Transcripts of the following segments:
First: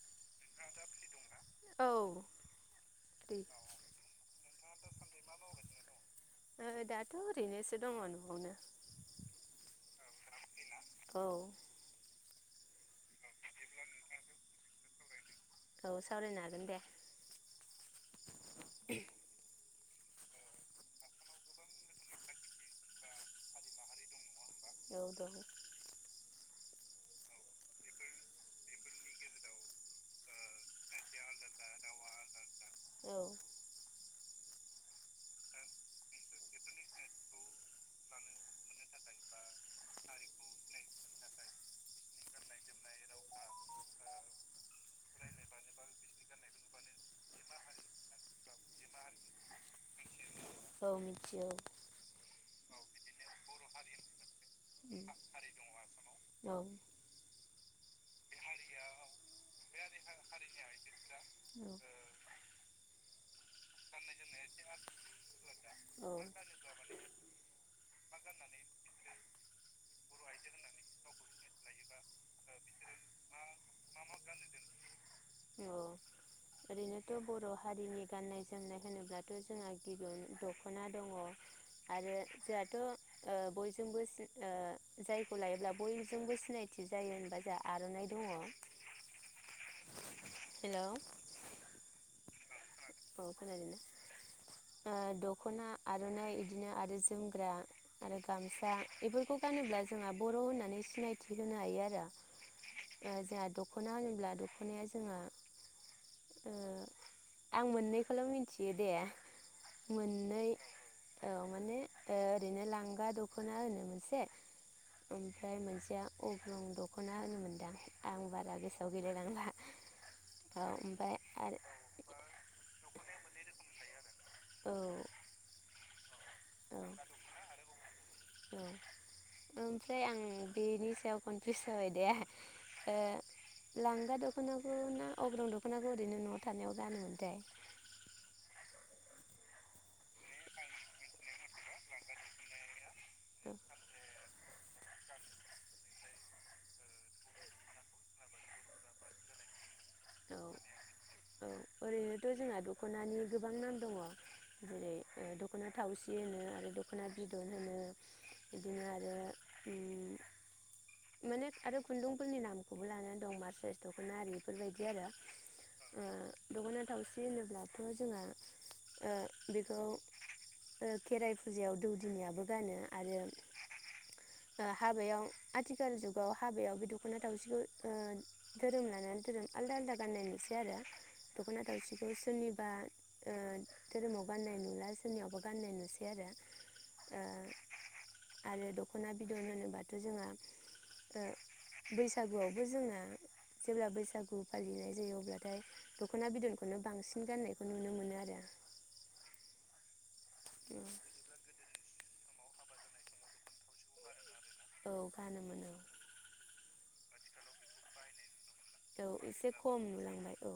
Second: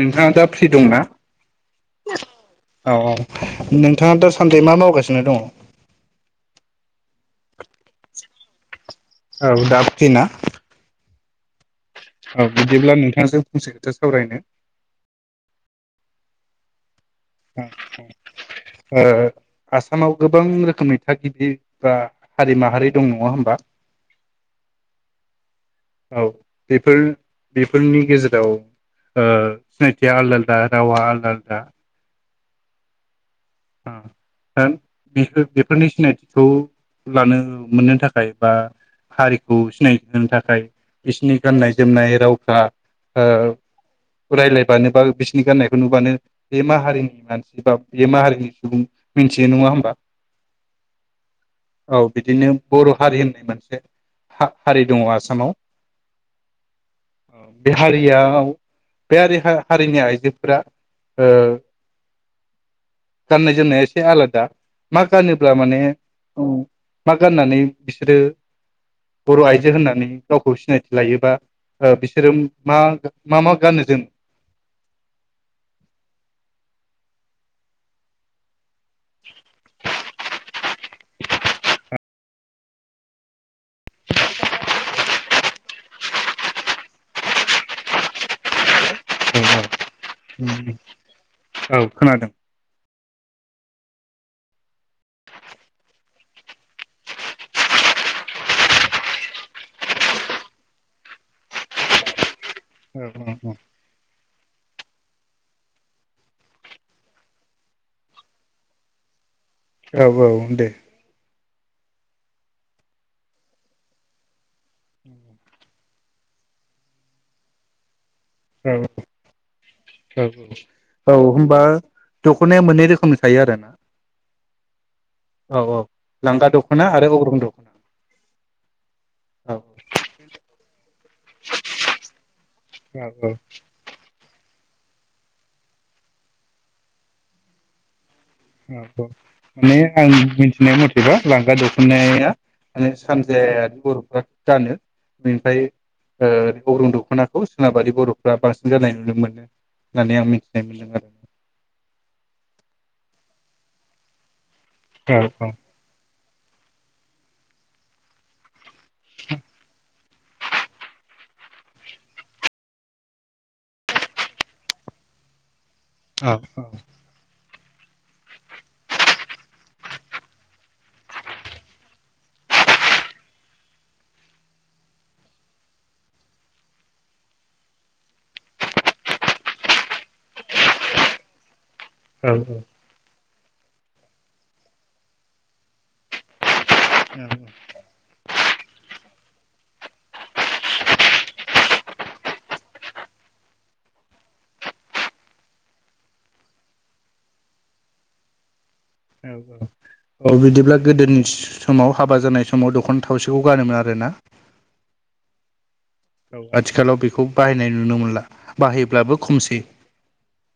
नोंथाङा दा फ्रि दंना औ औ औ फ्रि नोंथाङा दासान्दि मा मावगासिनो दङ? ओ दाथ' ओरैनोसो दङ न'आवनो औ दा फ्रि ना। औ औ बिदिब्ला नोंथांजों फंसे खोथा सावरायनो औ सावरायनो हागोन दे ओ ओ आसामाव गोबां रोखोमनि थागिबि बा हारि माहारि दं नङा होमबा। औ दं औ बेफोर बेफोरनि गेजेराव ओ सिनायथिया आलदा आलदा रावा आलदा आलदा औ दा बेफोर बेफोरनि सिनायथिखौ लानो मोननो थाखाय बा हारिखौ सिनायथि होनो थाखाय बिसिनि गाननाय जोमनाय रावफ्रा ओ रायलायबानो बा बिसोरनि गाननायखौ नुबानो बे मा हारिनि मानसि बा बे मा हारिनि मिथियो नङा होमबा औ मिथियो औ बिदिनो बर' हारि होननाय मोनसे हा-हारि दङ आसामाव औ। बे हारियाव बे हारि हा-हारिनि आइजोफोरा ओ गाननाय जोमनाया एसे आलादा मा गानोब्ला माने ओ मा गाननानै बिसोरो बर आइजो होननानै गावखौ सिनायथि लायोबा, ओ बिसोरो मा मा मा गानो जोमो औ ओरैनोथ बर हारिनि गाननाय जोम जोमनाय होनोब्लाथ जोंहा गिबियावनो दखना दखना दङ आरो जोंहाथ ओ बयजोंबो ओ जायखौ लायोब्ला बयजोंबो सिनायथि जायो होनबा जोंहा आरनाइ दङ हेल' औ खोनादों। औ खोनादों ओ दखना आरनाइ बिदिनो आरो जोमग्रा आरो गामसा बेफोरखौ गानोब्ला जोंहा बर होननानै सिनायथि होनो हायो आरो। औ ओ जोंहा दखना होनोब्ला दखनाया जों [unintelligible] आं मोननैखौल मिन्थियो दे औ औ मोननै औ दे औ माने ओरैनो लांगा दखना होनो मोनसे ओमफ्राय मोनसेया अग्रं दखना होनो मोनदां आं बारा औ गोसोआव गैलायलांला औ। औ आरो होनबा दखनाया मोननै रोखोमनि थायो आरोना? औ औ औ लांगा औ दखना आरो अग्रं दख ओमफ्राय आं बे नि साया कन्पिउस जाबाय दे औ ओ लांगा द दखनाखौ ना अग्रं दखनाखौ ओरैनो नआव थानायाव जानोमोनथाय? औ माने आं मिथिनाय मथेबा लांगा दखनाया माने सानजायारि बरफ्रा गानो। बेनिफ्राय ओ अग्रं दखनाखौ सोनाबारि बरफ्रा बांसिन गाननाय नुनो मोनो। होननानै आं मिथिनाय मोनदों ओरैहायथ जोंना दखनानि गोबां नामा दङ औ औ। बिदि होनो आरो दखना बिदन होनो बिदिनो आरो उम माने आरो खुन्दुंफोरनि नामखौबो लानानै दं मासस्रास दखनारि बेफोरबायदि बिदि आरो। औ औ। थ जोंहा बेखौ खेराइ फुजायाव दौदिनियाबो गानो आरो हाबायाव आथिखाल जुगाव हाबायाव बे दखना थावसिखौ धोरोम लानानै धोरोम आलदा आलदा गाननाय नुयोसै आरो दखना थावसि बे औ सोरनिबा ओ धोरोमाव गाननाय नुला जोंनियावबो गान्नाय नुसै आरो। ओ औ आरो दखना बिदन होनोबा जोंहा बैसागुआवबो जोङो जेब्ला बैसागु बलिनाय जायो अब्लाथाय दखना बिदनखौनो बांसिन गाननायखौ नुनो मोनो आरो। औ औ। औ बिदिब्ला गोदोनि समाव हाबा जानाय समाव दखना थावसिखौ गानोमोन आरोना? औ गानोमोन औ। आथिखालाव बेखौ बाहायनाय नुनो मोनला। औ बाहायब्लाबो एसे खमसै खम नुलांबाय औ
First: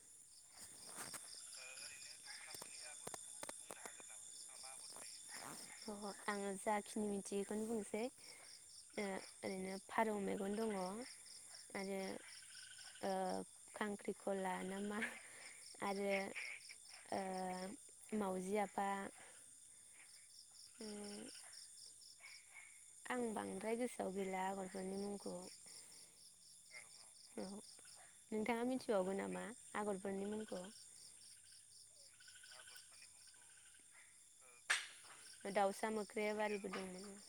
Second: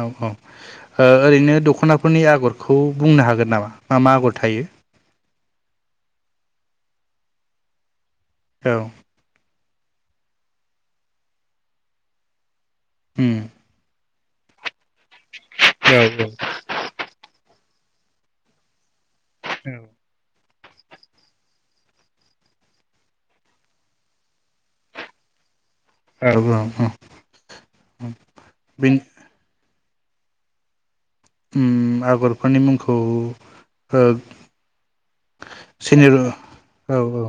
औ औ ओरैनो दखना फोरनि आगरखौ बुंनो हागोन नामा मा मा आगर थायो? औ आङो जाखिनि मिथियो बेखौनो बुंनोसै। औ। फारौ मेगन दङ आरो ओ उम खांख्रिं खला [unintelligible] औ आरो ओ मावजि आफा औ आं बांद्राय गोसोआव गैला आगरफोरनि मुंखौ औ ओ औ नोंथाङा बे मिथिबावगौ नामा आगरफोरनि मुंखौ उम आगरफोरनि मुंखौ ओ दाउसा सिनि मोख्रेब आरिबो औ दंमोन औ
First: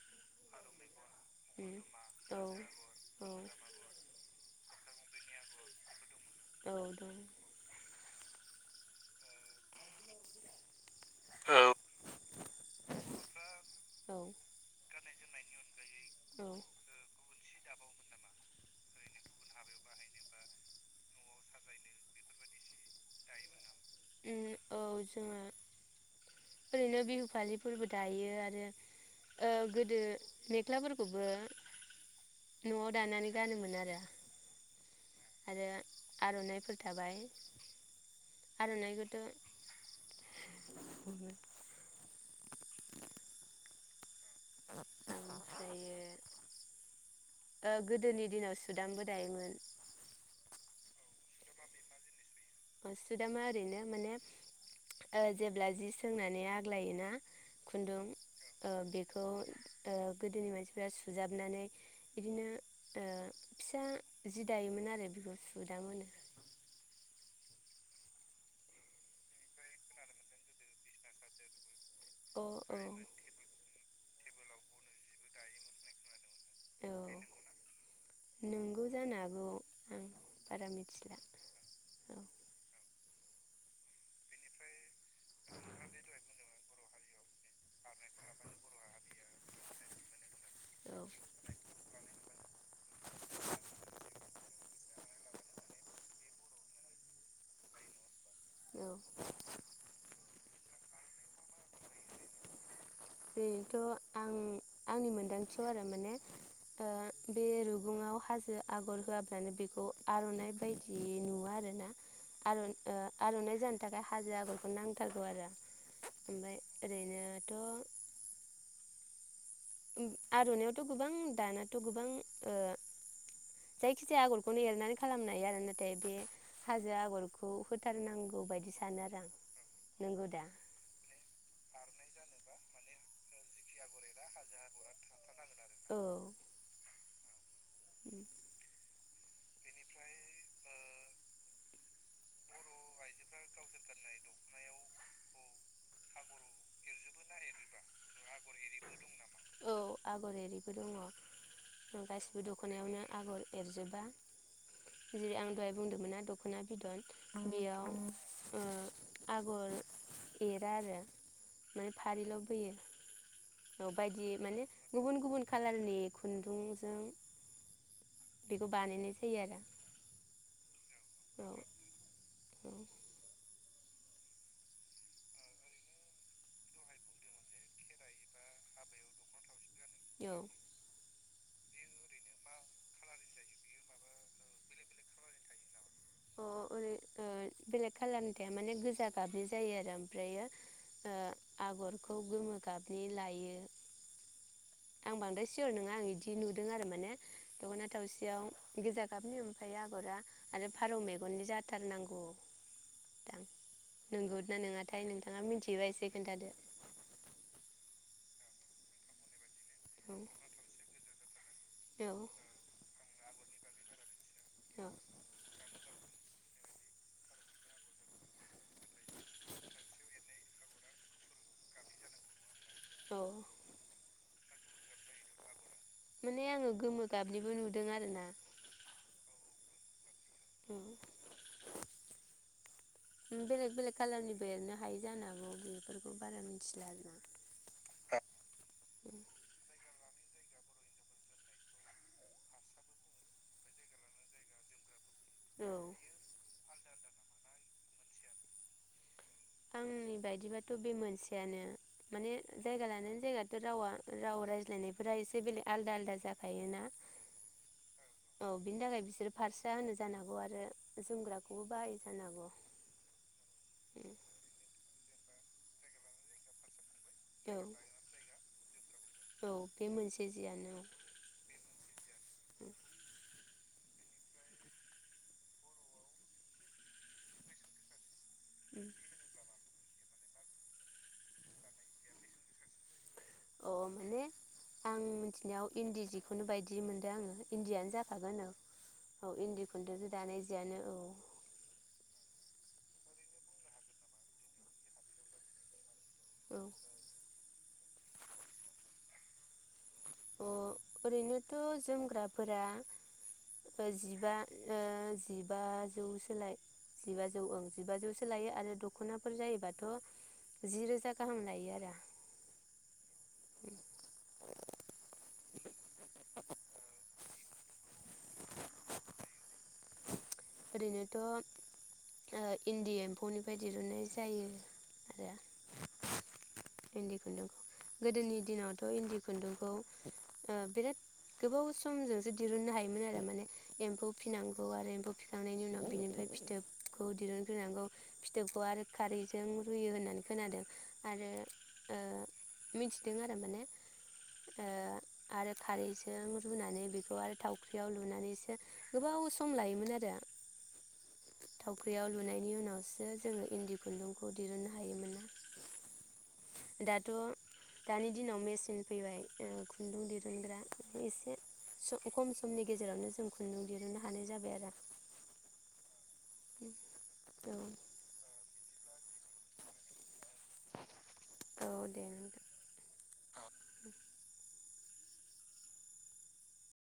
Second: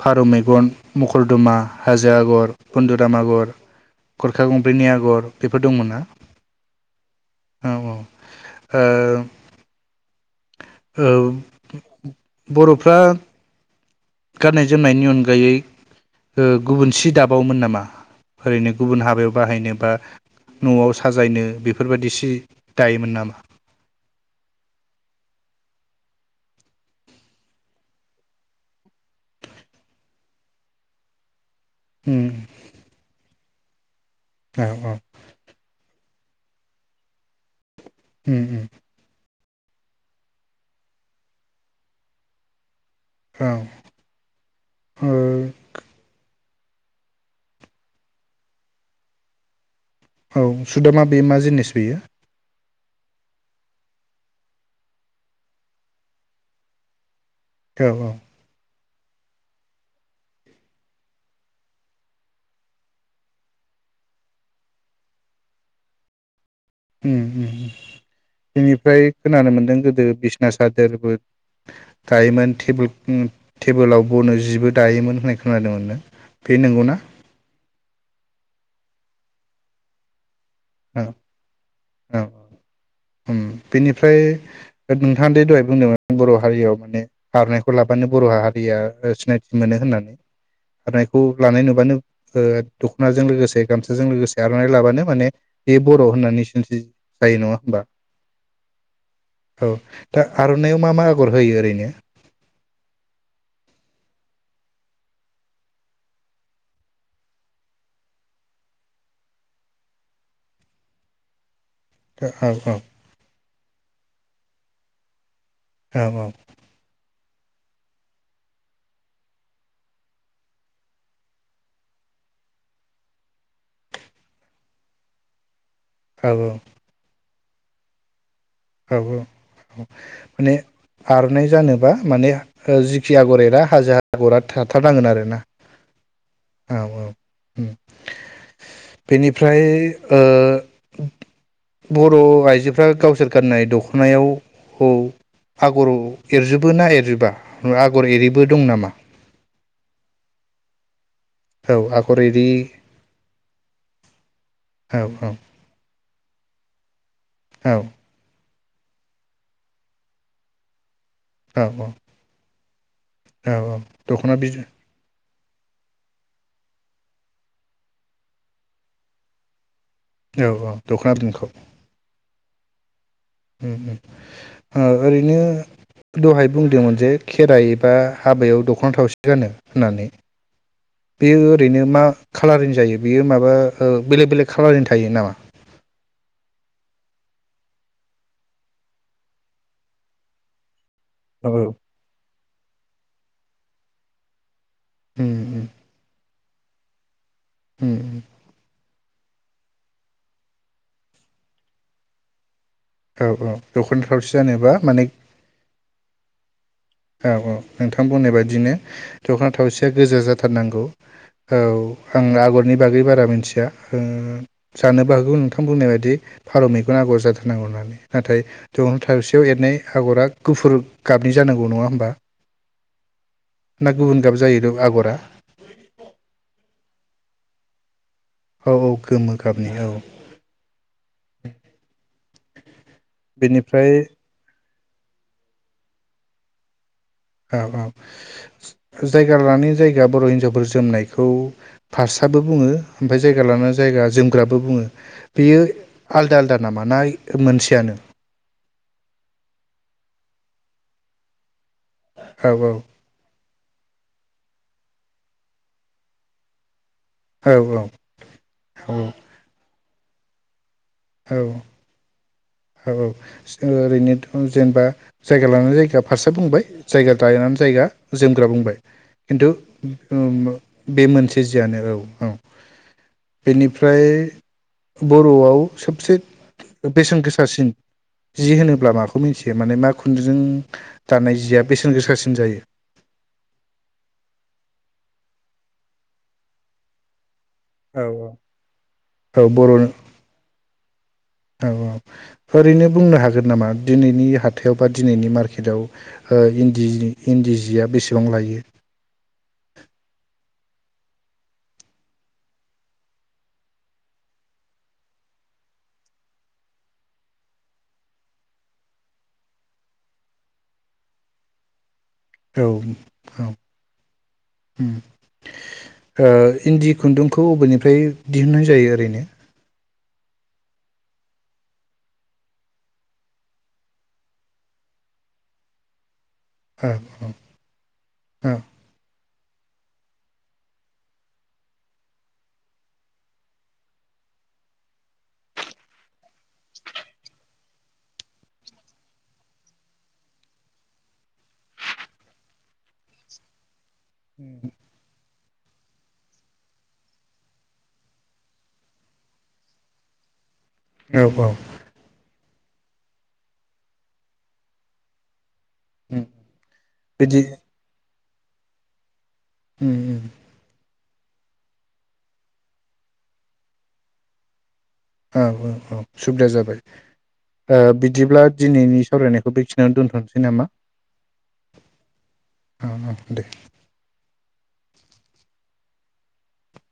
फारौ मेगन, मखरदमा, उम हाजो औ आगर, बुन्दुराम औ आगर, गरखा गं [unintelligible] आगर बेफोर दंमोन ना औ ओ औ बरफ्रा औ गाननाय जोमनायनि अनगायै औ गुबुन सि दाबावोन नामा ओरैनो गुबुन हाबायाव बाहायनो बा नआव साजायनो? बेफोरबायदि सि दायोमोन नामा उम औ ओरैनो बिहु फालिफोरबो दायो आरो गोदो मेख्लाफोरखौबो उम न'आव दानानै गानोमोन आरो औ औ आरो आरनाइफोर थाबाय उम उम [unintelligible] [inaudible] उम ओ गोदोनि दिनाव सुदामबो दायोमोन। औ सुदोमा बे मा जिनिस बेयो? सुदामा ओरैनो माने जेब्ला ओ जि सोंनानै आग्लायोना औ खुन्दुं ओ बे बेखौ ओ गोदोनि मानसिफ्रा सुजाबनानै इदिनो ओ फिसा जि दायोमोन आरो बेखौ सुदाम होनो। उम उम बेनिफ्राय खोनानो मोनदों गोदो बिसना सादोरबो अ औ गायोमोन टेबुल खुङो। टेबोलाव बनो जिबो दायोमोन होननाय खोनादोंमोननो। बे नंगौ ना? नंगौ जानो हागौ। बारा औ मिथिला औ उम बेनिफ्राय नोंथाङा दे दहाय बुंदोंमोन बर' हारियाव माने आर'नाइखौ लाबानो बर' हारिया सिनायथि मोनो होननानै औ आर'नाइखौ लानाय नुबानो ओ दख'नाजों लोगोसे गामसाजों लोगोसे आर'नाइ लाबा नों माने बे बर' होननानै सोंस्रि जायो नङा होमबा? औ औ दा आर'नाइयाव मा मा आगर होयो ओरैनो? बेथ आं आंनि मोनदांथियाव आरो माने ओ बे रुगुङाव हाजो आगर होआब्लानो बेखौ आर'नाइ बायदि नुवा आरोना। औ आरो औ ओ आर'नाइ फुजानि थाखाय हाजो आग'रखौ नांथारगौ आरो औ ओमफ्राय ओरैनो दं। ओम आर'नाइआवथ' गोबां दानाथ' गोबां ओ जायखि जाया आगरखौनो एरनानै खालामनो हायो आरो ना थाय बे हाजो आगर खौ होथारनां औ औ औ दा माने आर'नाइ जानोबा माने ओ जि खि आगर एरा हाजो आगरा थाथारनांगोन आरो ना। औ। औ औ ओम। उम बेनिफ्राय ओ बर' आइजोफ्रा गावसोर गाननाय दख'नायाव औ आगर एरजोबो ना एरजोबा आगर एरिबो दं नामा? औ आगर एरिबो दङ। औ ओ आगर गासिबो एरि दख'नायावनो आगर एरजोबा। औ जेरै आं दहाय बुंदोंमोनना। दख'ना बिदन। आंबियाव ओ आगर एरा आरो औ माने फारिल' बोयो औ औ औ दख'ना बायदि बिदन माने गुबुन गुबुन गुबुन कालालनि खुन्दुंजों बेखौ बानायनाय जायो आरो। औ औ। दख'ना बिदनखो? औ ओम ओम ओ ओरैनो दहाय बुंदोंमोन जे खेराइ एबा हाबायाव दखना थावसि गानो होननानै औ बेयो ओरैनो मा खालारनि जायो बेयो माबा ओ बेलेग बेलेग खालारनि थायो नामा? अ ओरै ओ बेलेग खालारनि थाया माने गोजा गाबनि जायो आरो ओमफ्रायो ओ औ औ आग'रखौ गोमो गाबनि लायो। आं उम बांद्राय उम सिअर नङा आं इदि इदि नुदों आरो माने दख'ना उम उम थावसियाव गोजा गाबनि ओमफ्राय आग'रा आरो फारौ मेगननि जाथारनांगौ। औ दां औ दख'ना थावसि नोंगौ ना जानोबा माने नङाथाय नोंथाङा मिनथियोबा एसे खोन्थादो। औ औ नोंथां बुंनाय बायदिनो दख'ना थावसिया औ गोजा जाथारनांगौ। औ आं औ आग'रनि बागै बारा मोनथिया ओ औ जानोबो हागौ नोंथां बुंनाय बायदि दि फारौ मैगन आग'र जाथारनांगौ होननानै नाथाय दुहां थावसेयाव एरनाय आग'रा गुफुर गाबनि जानांगौ। औ नङा होमबा? औ ना गुबुन गाब जायो? [unintelligible] आग'रा माने आङो गोमो गाबनिबो नुदों आरो ना। औ औ गोमो गाबनि औ। औ [unintelligible] उम बेलेग बेनिफ्राय बेलेग कालारनिबो एलोना हाय जानोहागौ बेफोरखौ बारा मिथिला आरो ना। औ औ जायगा लानाय जायगा बर हिनजावफोर जोमनायखौ फास्राबो बुङो ओमफाय जायगा लानानै जायगा जोमग्राबो बुङो। बेयो औ आलदा आलदा नामा नाय मोनसेयानो? आंनि बायदिबाथ' बे मोनसेयानो। माने औ जायगा लानानै जायगायाथ' रावा राव रायज्लायनायफोरा एसे बेलेग आलादा आलदा जाखायोना? औ औ बिनि थाखाय बिसोरो फार्से होनो जानो हागौ आरो औ जोमग्राखौबो बाहायो जानोहागौ! औ औ ओ ओरैनोथ' जेनेबा जायगा लानानै जायगा फास्राआ बुंबाय जायगा दायनानै जायगा जों ग्रा बुंबाय। खिन्थु औ बे मोनसे उम जियानो बे मोनसे जियानो औ औ। बेनिफ्राय बर'आव सोबसे बेसेन गोसा सिन जि उम होनोब्ला माखौ मिन्थियो माने मा खुन्दुंजों दानाय जिया बेसेन गोसासिन जायो अ माने आं मिनथिनायाव इन्दि जिखौनो बायदि मोनदों आङो! इन्दियानो जाखागोन औ औ इन्दि खुन्दुंजों दानाय जियानो औ औ ओरैनो बुंनो हागोन नामा दिनैनि हाथायाव बा दिनैनि मार्केटआव हो औ इन्दिजि इन्दिजि जिया बेसेबां लायो? अ ओरैनोथ' जोमग्राफोरा जिबा जिबाजौसो ला जिबाजौ ओं जिबाजौसो लायो आरो दखनाफोर जायोबाथ' जि रोजा गाहाम लायो आरो। औ औ ओ इन्दि खुन्दुंखौ अबेनिफ्राय दिहुननाय जायो ओरैनो? ओरैनोथ' इन्दि एम्फौनिफ्राय दिरुनन्नाय जायो औ आरो इन्दि खुन्दुंखौ गोदोनि दिनावथ' इन्दि खुन्दुंखौ बिराद गोबाव समजोंसो दिरुननो हायोमोन आरो माने एम्फौ फिनांगौ आरो एम्फौ थिखांनायनि उनाव बिनिफ्राय फिथोबखौ दिरुनफिनांगौ फिथोबखौ आरो खारैजों रुयो होननानै खोनादों आरो मिथिदों आरो माने ओ आरो खारैजों रुनानै बेखौ आरो थावख्रियाव लुनानैसो गोबाव सम लायोमोन आरो [unintelligible] औ औ थावख्रियाव लुनायनि उनाव उनावसो जोङो इन्दि खुन्दुंखौ दिरुन्नो हायोमोन ना? दाथ' बिदि दानि दिनाव मेचिन फैबाय ओं उम खुन्दुं उम [unintelligible] एसे स खम समनि गेजेरावनो जों खुन्दुं दिहुननो हानाय जाबाय आरो औ, औ, औ सुबिदा जाबाय औ ओ बिदिब्ला दिनैनि सावरायनायखौ बेखिनियाव दोन्थनोसै। नामा? औ दे नोंथां। औ, औ दे